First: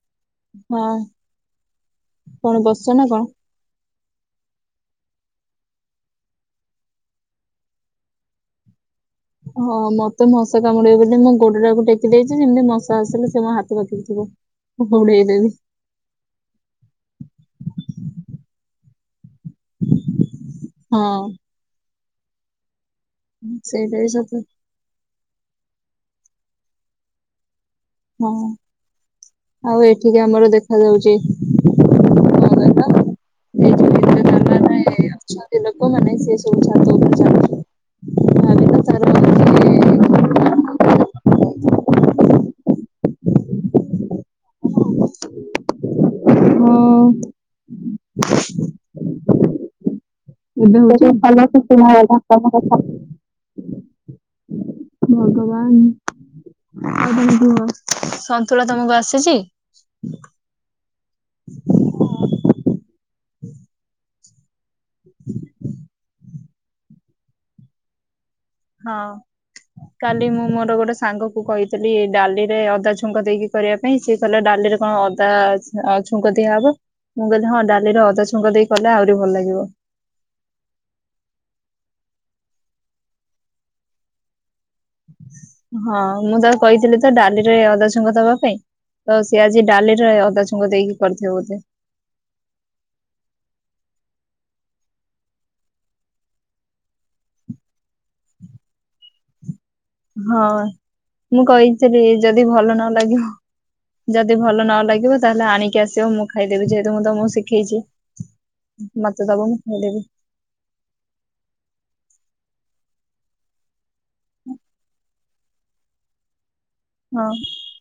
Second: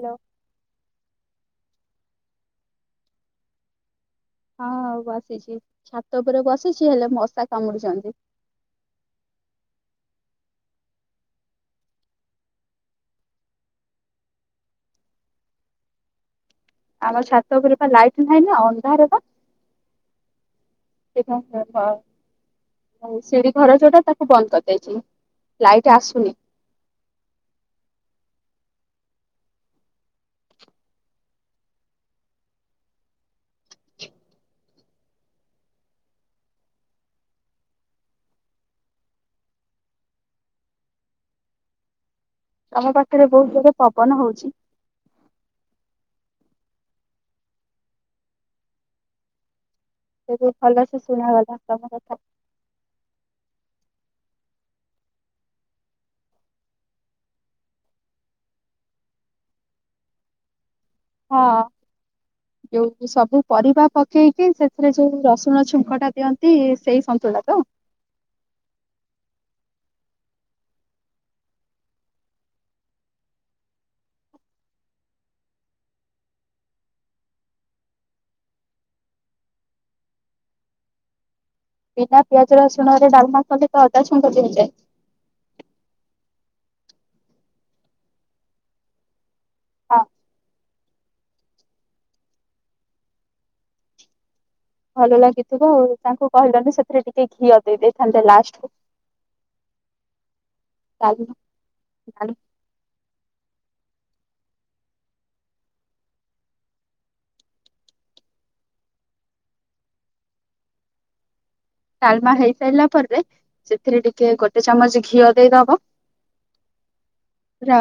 Hello. ହଁ କଣ ବସିଚ ନା କଣ। ହଁ ଆଉ ବସିଛି ଛାତ ଉପରେ ବସିଛି ହେଲେ ମଶା କାମୁଡୁଛନ୍ତି। ହଁ ମତେ ମଶା କାମୁଡେ ବୋଲି ମୁଁ ଗୋଡଟାକୁ ଟେକି ଦେଇଛି ଯେମିତି ମଶା ଆସିଲେ ସେ ମୋ ହାତ ପାଖରେ ଥିବ ମୁଁ ଘୋଡେଇ ଦେବି। ଆମର ଛାତ ଉପରେ ବା ଲାଇଟ ନାହିଁ ନା ଅନ୍ଧାର ବା। ସେଇଥିପାଇଁ ହଁ କହୁଚି ଧ। ଶିଢି ଘର ସେଇଟା ଯୋଉଟା ବି ତାକୁ ସତ ବନ୍ଦ କରିଦେଇଛି। ଲାଇଟ ଆସୁନି। ହଁ ଆଉ ଏଠିକି ଆମର ଦେଖାଯାଉଛି କଣ କହିଲ। ଏଇ ଯୋଉ ଇନ୍ଦ୍ରଧନୁରେ ଅଛନ୍ତି ଲୋକମାନେ ସେ ସବୁଛାତ ଉପରେ ଚାଲୁଛନ୍ତି ଖରା ଦିନ ତାର ହଉଚି। [unintelligible] ଆମ ପାଖରେ ବହୁତ ଜୋରେ ପବନ ହଉଛି। ହଁ। ଏବେ ଭଲସେ ଭଲ ଶୁଭାଗଲା ଶୁଣାଗଲା ତମ ତୁ-ତୁମ କଥା ତମ କଥା। ଭଗବାନ ଆଉ କଣ କୁହ ସନ୍ତୁଳା ତମକୁ ଆସୁଛି। ହଁ ଯଉ ସବୁ ପରିବା ପ କେଇ କିି ସେ ସେଥିରେ ଯୋଉ ରସୁଣ ଛୁଙ୍କଟା ଦିଅନ୍ତ ତି ସେଇ ସନ୍ତୁଳା ତ? ହଁ କାଲି ମୁଁ ମୋର ଗୋଟେ ସାଙ୍ଗ କୁ କହିଥିଲି ଡାଲିରେ ଅଦା ଛୁଙ୍କ ଦେଇକି କରିବା ପାଇଁ, ସେ କହିଲା ଡାଲିରେ କଣ ଅଦା ଆ ଛୁଙ୍କ ଦିଆହବ ମୁଁ କହିଲି ହଁ ଡାଲିରେ ଅଦାଛୁଙ୍କ ଦେଇକି କଲେ ଆହୁରି ଭଲ ଲାଗିବ। ବିନା ପିଆଜ ରସୁଣ ରେ ଡାଲମା କଲେ ତ ଅଦା ଛୁଙ୍କ ଦିଆଯାଏ। ହଁ ମୁଁ ତାକୁ କହିଥିଲି ତ ଡାଲିରେ ଅଦାଛୁଙ୍କ ଦବା ପାଇଁ ତ ସେ ଆଜି ହଁ ଡାଲିରେ ଅଦା ଛୁଙ୍କ ଦେଇକି କରିଥିବ ବୋଧେ ଭଲ ଲାଗିଥିବ ଆଉ ତାଙ୍କୁ କହିଲନି ସେଥିରେ ଟିକେ ଘିଅ ଦେଇଦେଇ । ହଁ ତ ଲାଷ୍ଟ କୁ ହଁ! ମୁଁ ଡାଲମା କହିଥିଲି ଯଦି ଭଲ ନ ଲାଗିବ ଯଦି ଭଲ ନ ଲାଗିବ ତାହେଲେ ଆଣିକି ଆସିବ ମୁଁ ଖାଇଦେବି, ଯେହେତୁ ମୁଁ ତୁମକୁ ଶିଖେଇଛି, ମତେ ଦବ ମୁଁ ଖାଇଦେବି। ଡାଲମା ହେଇସାରିଲା ପରେ ସେଥିରେ ଟିକେ ଗୋଟେ ଚାମଚ ଘିଅ ଦେଇ ଦବ। ହଁ ର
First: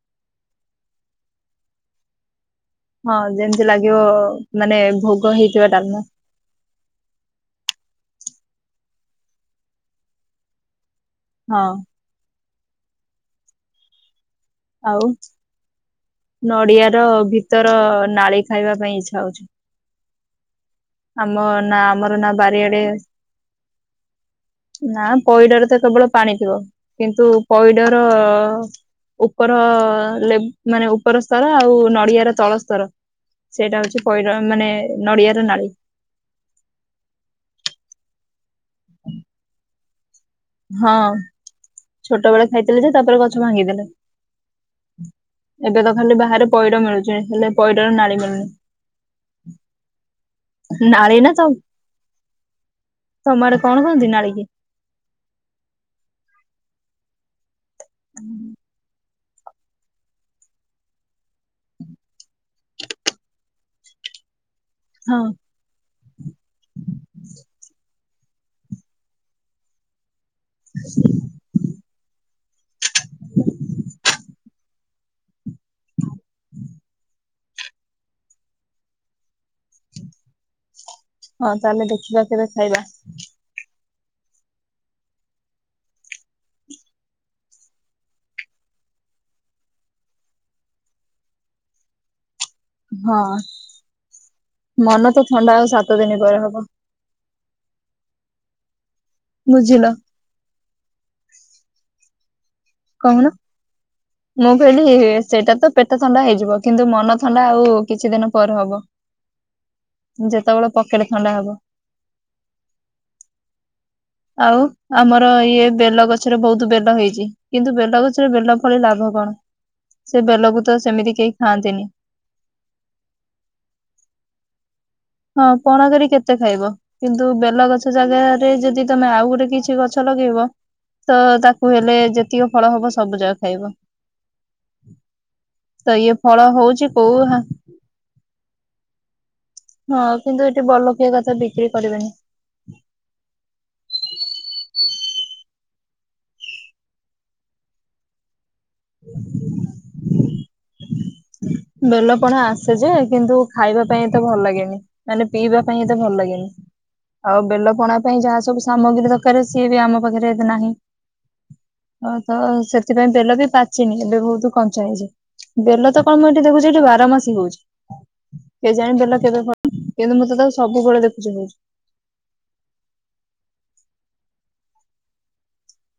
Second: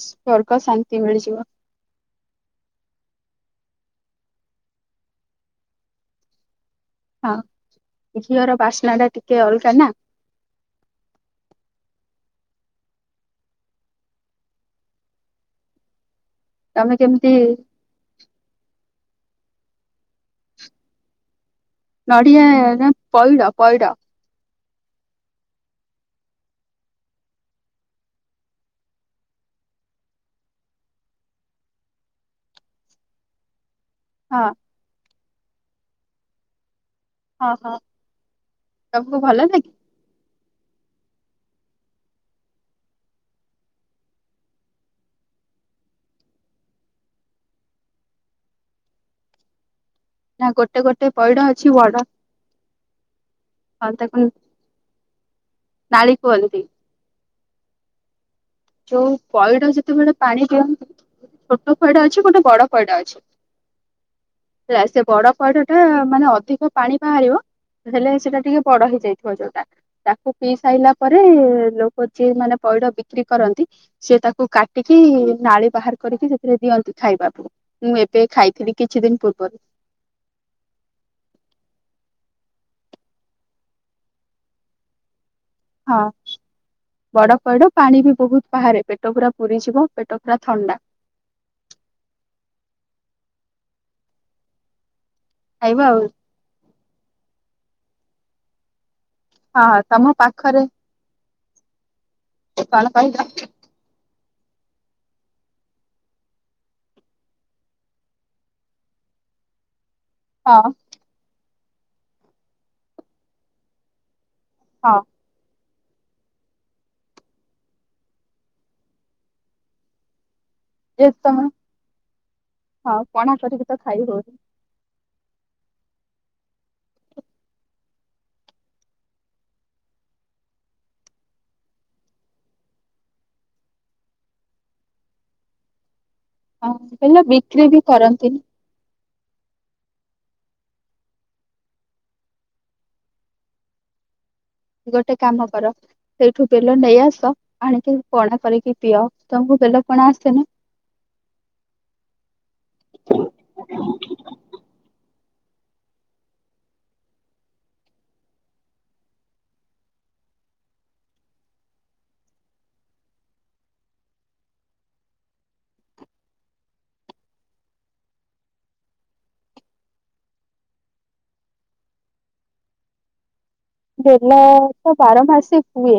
ସ୍ବର୍ଗ ଶାନ୍ତି ମିଳିଯିବ। ହଁ ଯେମିତି ଲାଗିବ ମାନେ ଭୋଗ ହେଇଥିବା ଡାଲମା। ହଁ ଘିଅର ବାସ୍ନା ଟା ଟିକେ ଅଲଗା ନା । ହଁ। ଆଉ ନଡିଆ ତମେ ର କେମିତି ଭିତର ନାଳି ଖାଇବା ପାଇଁ ଇଛା [unintelligible] ଆମ- ନା ଆମର ନା ନଡିଆ ବାରିଆଡେ ନା ପଇଡ ପଇଡ ନା ପଇଡରେ ତ କେବଳ ପାଣି ଥିବ, କିନ୍ତୁ ପଇଡର ଉପର ମାନେ ଉପର ସ୍ତର ଆଉ ନଡିଆର ତଳ ସ୍ତର ସେଇଟା ହଉଛି ପଇଡ, ହଁ ମାନେ ନଡିଆ ନାଳୀ ହଁ ହଁ ତମକୁ ଭଲ ଲାଗେ? ହଁ! ଛୋଟ ବେଳେ ଖାଇଥିଲେ ଯେ ତାପରେ ଗଛ ଭାଙ୍ଗିଦେଲେ, ଏବେ ତ ଖାଲି ବାହାରେ ପଇଡ ମିଳୁଛି ହେଲେ ପଇଡର ନାଳି ମିଳୁନି। ନା ଗୋଟେ ଗୋଟେ ନାଳି ନା ପଇଡ ତ ଅଛି ବଡ, ତମ ଆଡେ କଣ ହଁ କହନ୍ତି ତାକୁ ନାଳିକି ନାଳୀ କୁହନ୍ତି । ହୁଁ। ଯୋଉ ପଇଡ଼ ଯେତେବେଳେ ପାଣି ଦିଅନ୍ତି, ଗୋଟେ ଛୋଟ ପଇଡ଼ ଅଛି ଗୋଟେ ବଡ ପଇଡ଼ ଅଛି। ହେଲା, ସେ ହଁ ବଡ ପଇଠ ଟା ମାନେ ଅଧିକ ପାଣି ବାହାରିବ। ହେଲେ ସେଟା ଟିକେ ବଡ ହେଇଯାଇଥିବ ଯୋଉଟା ତା ପିଇ ସାରିଲା ପରେ, ଲୋକ ଯିଏ ମାନେ ପଇଡ ବିକ୍ରି କରନ୍ତି ସେ ତାକୁ କାଟିକି ନାଳି ବାହାର କରିକି ସେଥିରେ ଦିଅନ୍ତି ଖାଇବାକୁ ମୁଁ ଏବେ ଖାଇଥିଲି କିଛି ଦିନି ପୁର୍ବୁରୁ। ହଁ ତାହେଲେ ଦେଖିବା କେବେ ଖାଇବା। ହଁ ବଡ଼ ପଇଡ଼ ପାଣି ବି ବହୁତ୍ ବାହାରେ ପେଟ ପୁରା ପୁରିଯିବ ପେଟ ପୁରା ଥଣ୍ଡା। ହଁ ମନ ତ। ଥଣ୍ଡା ଆଉ ସାତ ଦିନ ପରେ ହବ। ହଁ ହଁ ବୁଝିଲ ତମ ପାଖରେ କଣ କହିଲ। କହୁନ ମୁଁ କହିଲି ସେଟା ତ ପେଟ ଥଣ୍ଡା ହେଇଯିବ କିନ୍ତୁ ମନ ଥଣ୍ଡା ଆଉ କିଛିଦିନ ପରେ ହବ। ହଁ ଯେତେବେଳେ ପକେଟ ଥଣ୍ଡା ହବ। ଆଉ ହଁ ଆମର ଇଏ। ବେଲ ଗଛରେ ବହୁତ ବେଲ ହେଇଛି କିନ୍ତୁ ବେଲ ଗଛରେ ବେଲ ଫଳି ଲାଭ କଣ ସେ । ଯେ ତମେ ହଁ ପଣା କରିକି ତ ଖାଇ ହଉଚି। ହଁ ପଣା କରି କେତେ ଖାଇବ କିନ୍ତୁ ବେଲ ଗଛ ଜାଗାରେ ଯଦି ତମେ ଆଉ ଗୋଟେ କିଛି ଗଛ ଲଗେଇବ ତ ତାକୁ ହେଲେ ଯେତିକ ଫଳ ହବ ସବୁଯାକ ଖାଇବ। ଫଳ ହଁ ହଉଛି କୋଉ ପିଲା ହଁ ବିକ୍ରି ବି କରନ୍ତି । ହଁ କିନ୍ତୁ ଏଠି ବଡ଼ଲୋକିଆ କଥା ବିକ୍ରୀ କରିବେନି। ଗୋଟେ କାମ କର ସେଇଠୁ ବେଲ ନେଇଆସ ଆଣିକି ପନା କରିକି। ପିଅ ତମକୁ ବେଲ ପଣା ଆସେନି। ବେଲପଣା ଆସେ ଯେ କିନ୍ତୁ ଖାଇବା ପାଇଁ ଏତେ ଭଲ ଲାଗେନି। ପିଇବା ପାଇଁ ଏତେ ଭଲ ଲାଗେନି ଆଉ ବେଲ ପଣା ପାଇଁ ଯାହା ସବୁ ସାମଗ୍ରୀ ଦକାରେ ସିଏ ବି ଆମ ପାଖରେ ନାହିଁ ତ ସେଥି ପାଇଁ ବେଲ ବି ପାଚିନି ଏବେ ବହୁତ କଞ୍ଚା ହେଇଚି ବେଲ। ମୁଁ ତ ଦେଖୁଚି ଏଠି ବାରମାସୀ ହଉଚି କେଜାଣି ବେଲ କେବେ ଫଳିବ ମୁଁ ତ ତାକୁ ସବବେଳେ ଦେଖୁଚି ହଉଚି। ବେଲ ତ ବାରମାସୀ ହୁଏ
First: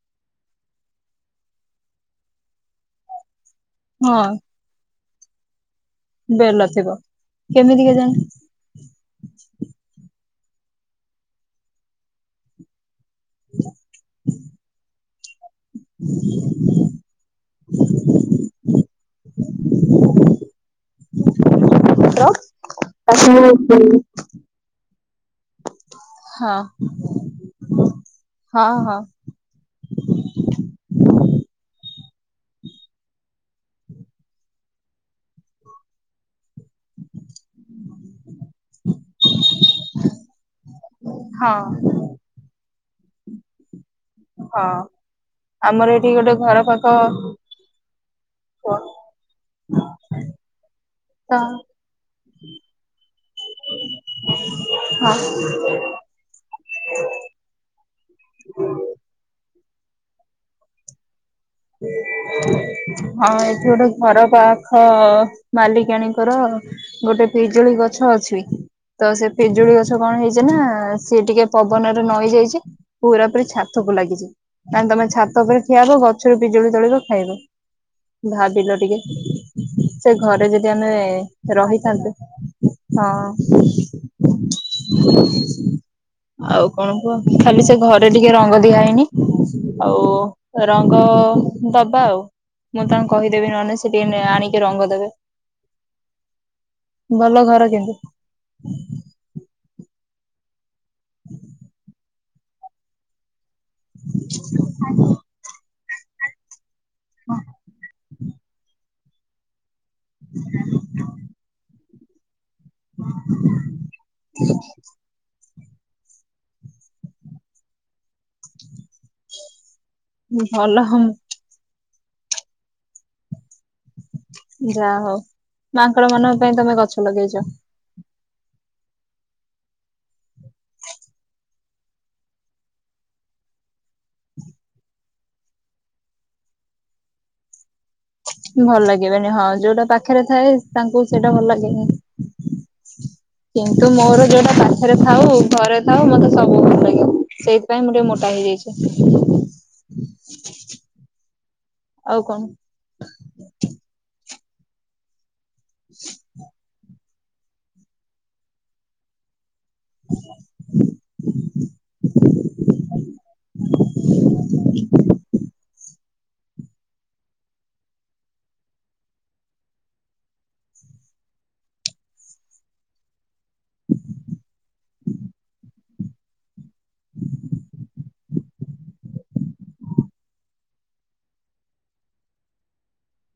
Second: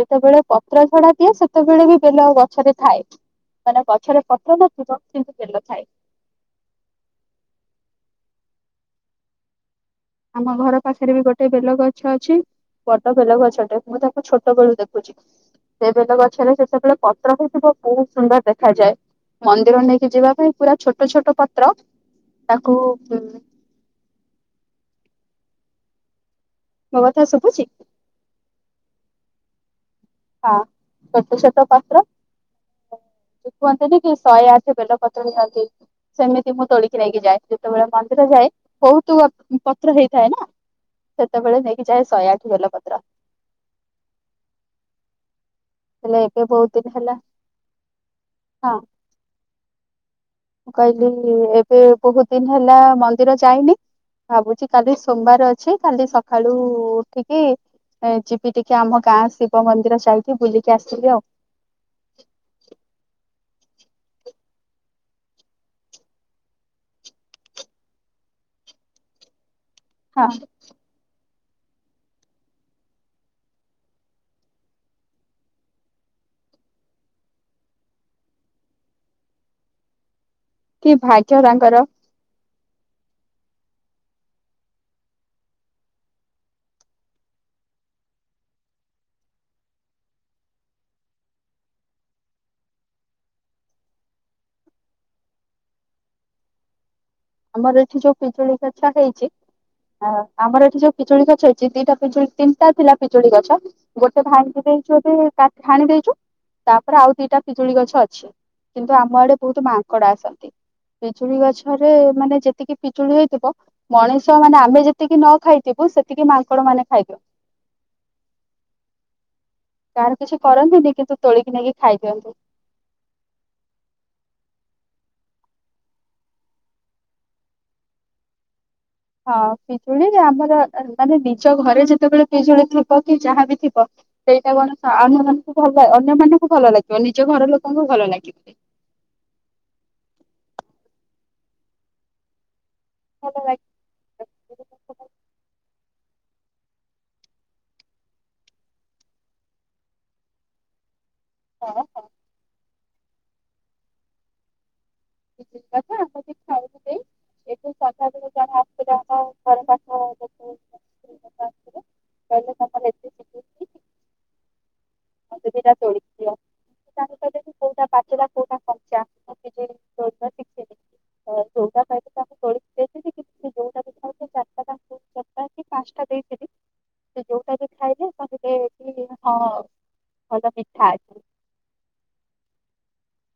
ଯେତେ ବେଳେ ପତ୍ରଝଡଆ ଦିଏ ସେତେ ବେଳେ ବି ବେଲ ଗଛରେ ଥାଏ। ମାନେ ଗଛରେ ହଁ ପତ୍ର ତ ଥିବ। ଚିନ୍ତିତ କଥା। ବେଲ ଥିବ କେମିତି କେଜାଣି। ଆମ ଘର ପାଖରେ ବି ଗୋଟେ ବେଲ ଗଛ ଅଛି। ବଡ ବେଲ ଗଛଟେ ମୁଁ ତାକୁ ଛୋଟ ବେଳୁ ଦେଖୁଛି। ସେ ବେଲ ଗଛରେ ସେତେବେଳେ ପତ୍ର ହଉଥିବ ବହୁତ ସୁନ୍ଦର୍ ଦେଖାଯାଏ। ମନ୍ଦିର ନେଇକି ଯିବା ପାଇଁ ପୁରା ଛୋଟ ଛୋଟ ପ। ପ୍ରକ୍ ତାକୁ। ମୋ କଥା ଶୁଭୁଛି ହଁ ହଁ ହଁ। ହଁ ଛୋଟ କୁହନ୍ତିନ କି ଶହେ ଆଠ ବେଲ ପତ୍ର ନିଅନ୍ତି ସେମିତି ମୁଁ ତୋଳିକି ନେଇକି ଯାଏ ଯେତେବେଳେ ମନ୍ଦିର ଯାଏ ବହୁତ ପତ୍ର ହେଇଥାଏ ନା। ସେତେବେଳେ ନେଇକି ଯାଏ ସହେ ଆଠ ବେଲ ପତ୍ର। ତ୍ର। ହଁ ଆମର ଏଇଠି ଗୋଟେ ଏବେ ଘର ବହୁତ ପାଖ ଦିନ ହେଲା ହଁ [unintelligible] ମୁଁ କଇଲି ଏବେ ବୋହୁତ ଦିନ ହେଲା ମନ୍ଦିର ଯାଇନି ଭାବୁଛି କାଲି ହଁ। ସୋମବାର ଅଛି କାଲି ସକାଳୁ ଉଠିକି ଏ ଯିବି ଟିକେ ଆମ ଗାଁ ଶିବ୍ ବ ମନ୍ଦିର ଯାଇକି ବୁଲିକି ଆସିବି ଆଉ। ହଁ ଏଠି ଗୋଟେ ଘର ପାଖ ମାଲିକାଣୀଙ୍କର ଗୋଟେ ପିଜୁଳି ଗଛ ଅଛି ତ ସେ ପିଜୁଳି ଗଛ୍ ତ କଣ ହଁ ହେଇଚି ନା ସିଏ ଟିକେ ପବନରେ ନଇ ଯାଇଚି ପୁରାପୁରି ଛାତକୁ ଲାଗିଚି ତାହାନେ ତମେ ଛାତ ଉପରେ ଠିଆ ହବ ଗ ଛରୁ ପିଜୁଳି ତୋଳିବ ଖାଇବ ଭାବିଲ ଟିକେ ସେ ଘରେ ଯଦି ଆମେ କି ଭାଗ୍ୟ ତାଙ୍କର ରହିଥାନ୍ତୁ ହଁ ଆଉ କଣ କୁହ ଖାଲି ସେ ଘରେ ଟିକେ ରଙ୍ଗ ଦିଆ ହେଇନି ଆଉ ର ଙ୍ଗ ଦବା ଆଉ। ମୁଁ ତାଙ୍କୁ କହିଦେବି ନହେନେ ସେ ଟିକେ ନେଇ ଆଣିକି ରଙ୍ଗ ଦେବେ। ଭଲ ଘର ଆମର ଏଠି କିନ୍ତୁ ଯୋଉ ପିଜୁଳି ଗଛ ହେଇଚି ଆ ଆମର ଏଠି ଯୋଉ ପିଜୁଳି ଗଛ ହେଇଚି। ଦିଟା ପିଜୁଳି ତିନ୍ ଟା ଥିଲା ପିଜୁଳି ଗଛ। ଗୋଟେ ଭାଙ୍ଗି ଦେଇଚୁ ଏବେ କାଟ୍ ହାଣି ଦେଇ ତାପରେ ଆଉ ଦିଟା ପିଜୁଳି ଗଛ ଅ ଛି କିନ୍ତୁ ଆମ ଆଡ଼େ ବହୁତ ମାନ୍ ଙ୍କଡ଼ ଆସନ୍ତି ପିଜୁଳି ଗଛ ରେ ମାନେ ଯେତ୍ ତିକି ପିଜୁଳି ହେଇଥିବ ମଣିଷ ମାନେ ଆମେ ଯେତିକି ନ ଖାଇ ଥିବୁ ସେତିକି ମାଙ୍କଡ଼ ମାନେ ଖାଇଦିଅ କାର କିଛି କରନ୍ତିନି ଭଲ କିନ୍ତୁ ତୋଳିକି ନେଇକି ଖାଇଦିଅନ୍ତି। ଯା ହଉ ମାଙ୍କଡ଼ ମାନଙ୍କ ପାଇଁ ତମେ ଗଛ ଲଗେଇଚ। ହଁ ପିଜୁଳି ଆମ୍ୱ ଲ୍ [unintelligible] ମାନେ ବିଶ୍ ଜ ଘରେ ଯେତେବେଳେ ପିଜୁଳି ଥିବ କି ଯାହାବି ଥିବ ସେଇଟା କଣ ସା ଆମ ମାନଙ୍କୁ ଭଲ ଅନ୍ୟ ମାନଙ୍କୁ ଭଲ ଲାଗିବ ନିଜ ଘର ଲୋକ୍ ଭଲ ଲାଗିବନି ହଁ ଯୋଉଟା ପାଖେରେ ଥାଏ ତାଙ୍କୁ ସେଟା ଭଲ ଲାଗେନି। ଭଲ ଲାଗେ କିନ୍ତୁ ମୋରୋ ଯୋଉଟା ପାଖେରେ ଥାଉ ଘରେ ଥାଉ ମତେ ସବୁ ଭଲ ଲାଗିବ ସେଇଥିପାଇଁ ମୁଁ ଟିକେ ମୋଟା ହେଇଯାଇଚି। ଏଠି ଆଉ କଣ? [inaudible] [unintelligible] ସ୍ତ୍ରୀ ଲୋକ ଆସିଥିଲେ କହିଲେ ତମର ଏତେ ଶିଖିଛି ମତେ [inaudible] ଦିଟା ତୋଳିକି ଦିଅ ତାଙ୍କୁ କହିଲେ କି କୋଉଟା ପାଚିଲା କୋଉଟା କଞ୍ଚା ମୁଁ ନିଜେ ତୋଳିବା ଶିଖିନି ଯୋଉଟା ପାଇଲି ତାକୁ ତୋଳିକି ଦେଇଥିଲି କିନ୍ତୁ ସେ ଯୋଉଟା ବି ଖାଇଲେ ଚାରିଟା ତାଙ୍କୁ ଚାରିଟା କି ପାଞ୍ଚଟା ଦେଇଥିଲି ସେ ଯୋଉଟା ବି ଖାଇଲେ [inaudible] କହିଲେ କି ହଁ ଭଲ ମିଠା ଅଛି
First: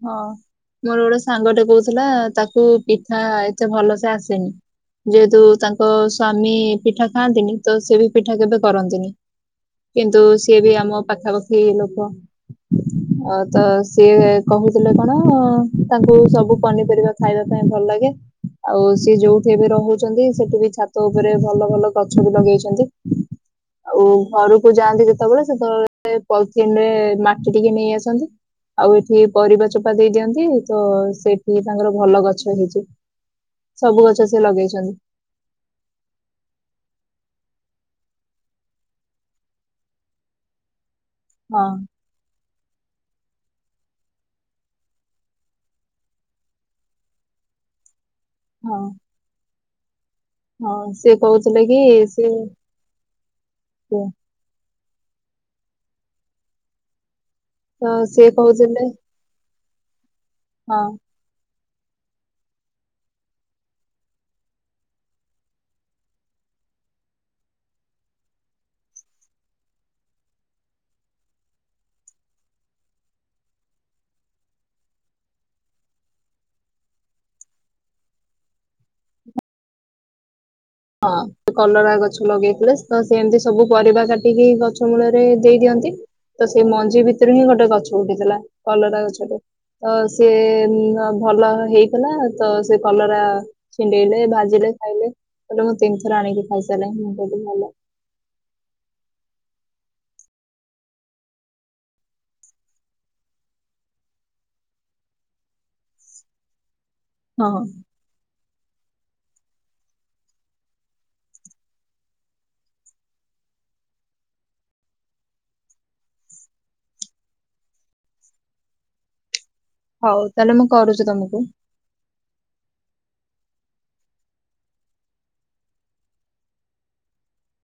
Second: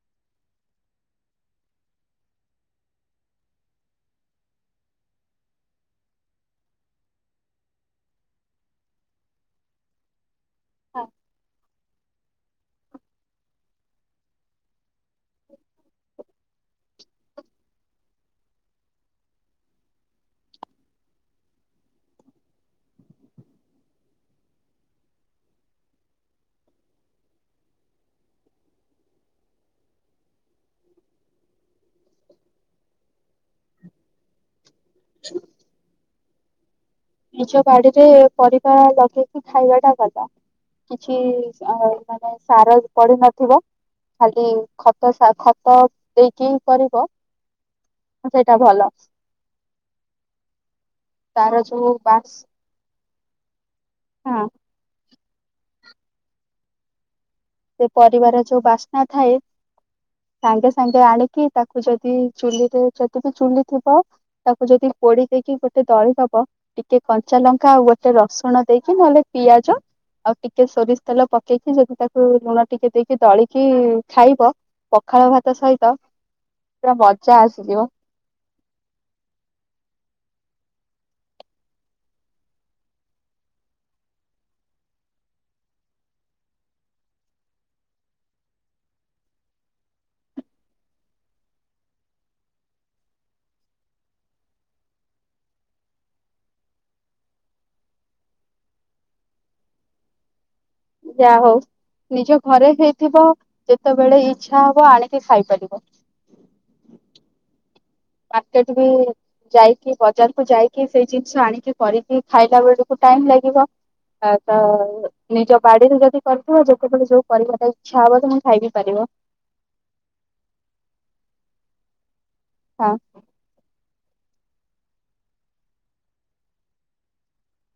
ହଁ ମୋର ଗୋଟେ ସାଙ୍ଗଟେ କହୁଥିଲା ତାକୁ ପିଠା ଏତେ ଭଲସେ ଆସେନି। ଯେହେତୁ ତାଙ୍କ ସ୍ଵାମୀ ପିଠା ଖାଆନ୍ତିନି ତ ସେ ବି ପିଠା କେବେ କରନ୍ତିନି କିନ୍ତୁ ସେ ବି ଆମ ପାଖାପାଖି ଲୋକ। ଅ ତ ସିଏ କହୁଥିଲେ କଣ ତାଙ୍କୁ ସବୁ ପନିପରିବା ଖାଇବା ପାଇଁ ଭଲ ଲାଗେ ଆଉ ସିଏ ଯୋଉଠି ଏବେ ରହୁଛନ୍ତି ସେଠି ବି ଛାତ ଉପରେ ଭଲ ଭଲ ଗଛ ବି ଲଗେଇଛନ୍ତି ଆଉ ଘରକୁ ଯାଆନ୍ତି ଯେତେବେଳେ ସେତେବେଳେ ପଲଥିନରେ ମାଟି ଟିକେ ନେଇ ଆସନ୍ତି ଆଉ ଏ ପରିବା ଚୋପା ଦେଇ ଦିଅନ୍ତି ତ ସେଠି ତାଙ୍କର ଭଲ ଗଛ ହେଇଛି ସବୁ ଗଛ ସେ ଲଗେଇଛନ୍ତି। [inaudible] ନିଜ ବାଡିରେ ପରିବା ଲଗେଇକି ଖାଇବା ଟା ଭଲ । ହଁ କିଛି ମାନେ ସାର ପଡି ନ ଥାଏ। ଥିବ ଖାଲି ଖତ ଖତ ଦେଇକି କରିବ । ସେଇଟା ହଁ ଭଲ । ହଁ। ସେି କହୁଥିଲେ କି ସେି ବାସ କୁହ। ହଁ ତ ସେ ସିଏ ପରିିବାର ଯଉ କହୁଥିଲେ ବାସନା ଏ। ସାଙ୍ଗେ ହଁ ସାଙ୍ଗେ ଆଣିକି ତାକୁ ଯଦି ଚୁଲିରେ ଯଦି ବିି ଚୁଲି ଥିବ ତାକୁ ଯଦି ପୋଡି ଦେଇକି ଗୋଟେ ଦଳି ଦବ ଟିକେ କଞ୍ଚା ଲଙ୍କା ଆଉ ଗୋଟେ ରସୁଣ ଦେଇକି ନହେଲେ ପିଆଜ ଆଉ ଟିକେ ସୋରିଷ ତେଲ ପକେଇକି ଯଦି ତାକୁ ଲୁଣ ଟିକେ ଦେଇକି ଦଳିକି ଖାଇବ ପଖାଳ ଭାତ ସହିତ ପୁରା ମଜା ଆସିଯିବ। [unintelligible] ହଁ ସେ କଲରା ଗଛ ଲଗେଇଥିଲେ ତ ସେ ଏମିତି ସବୁ ପରିବା କାଟିକି ଗଛ ମୂଳରେ ଦେଇ ଦିଅନ୍ତି ତ ସେ ମଞ୍ଜି ଭିତରୁ ହିଁ ଗୋଟେ ଗଛ ଉଠିଥିଲା କଲରା ଗଛଟେ ତ ସି ଭଲ ହେଇଥିଲା ତ ସେ କଲରା ଛିଣ୍ଡେଇଲେ ଭାଜିଲେ ଖାଇଲେ । ଆ ଲୋ ମୁଁ ତିନ ଥର ଆଣକି ଖଇଇ ସା ନାହି ମୁ କ ଭ ଯାହା ହଉ ନିଜ ଘରେ ହେଇଥିବ ଯେତେବେଳେ ଇଚ୍ଛା ହବ ଆଣିକି ଖାଇପାରିବ। ହଁ। ମାର୍କେଟ ବି ଯାଇକି ବଜାରକୁ ଯାଇକି ସେଇ ଜିନିଷ ଆଣିକି କରିକି ଖାଇଲା ବେଳକୁ ଟାଇମ ଲାଗିବ ତ ନିଜ ବାଡିରେ ଯଦି କରିଥିବ ଯେତେବେଳେ ଯୋଉ କରିବାଟ ଇଚ୍ଛା ହବ ତ ମୁଁ ଖାଇ ପାରିବ। ହଉ ତାହେଲେ ମୁଁ କରୁଛି ତମକୁ। ହଁ।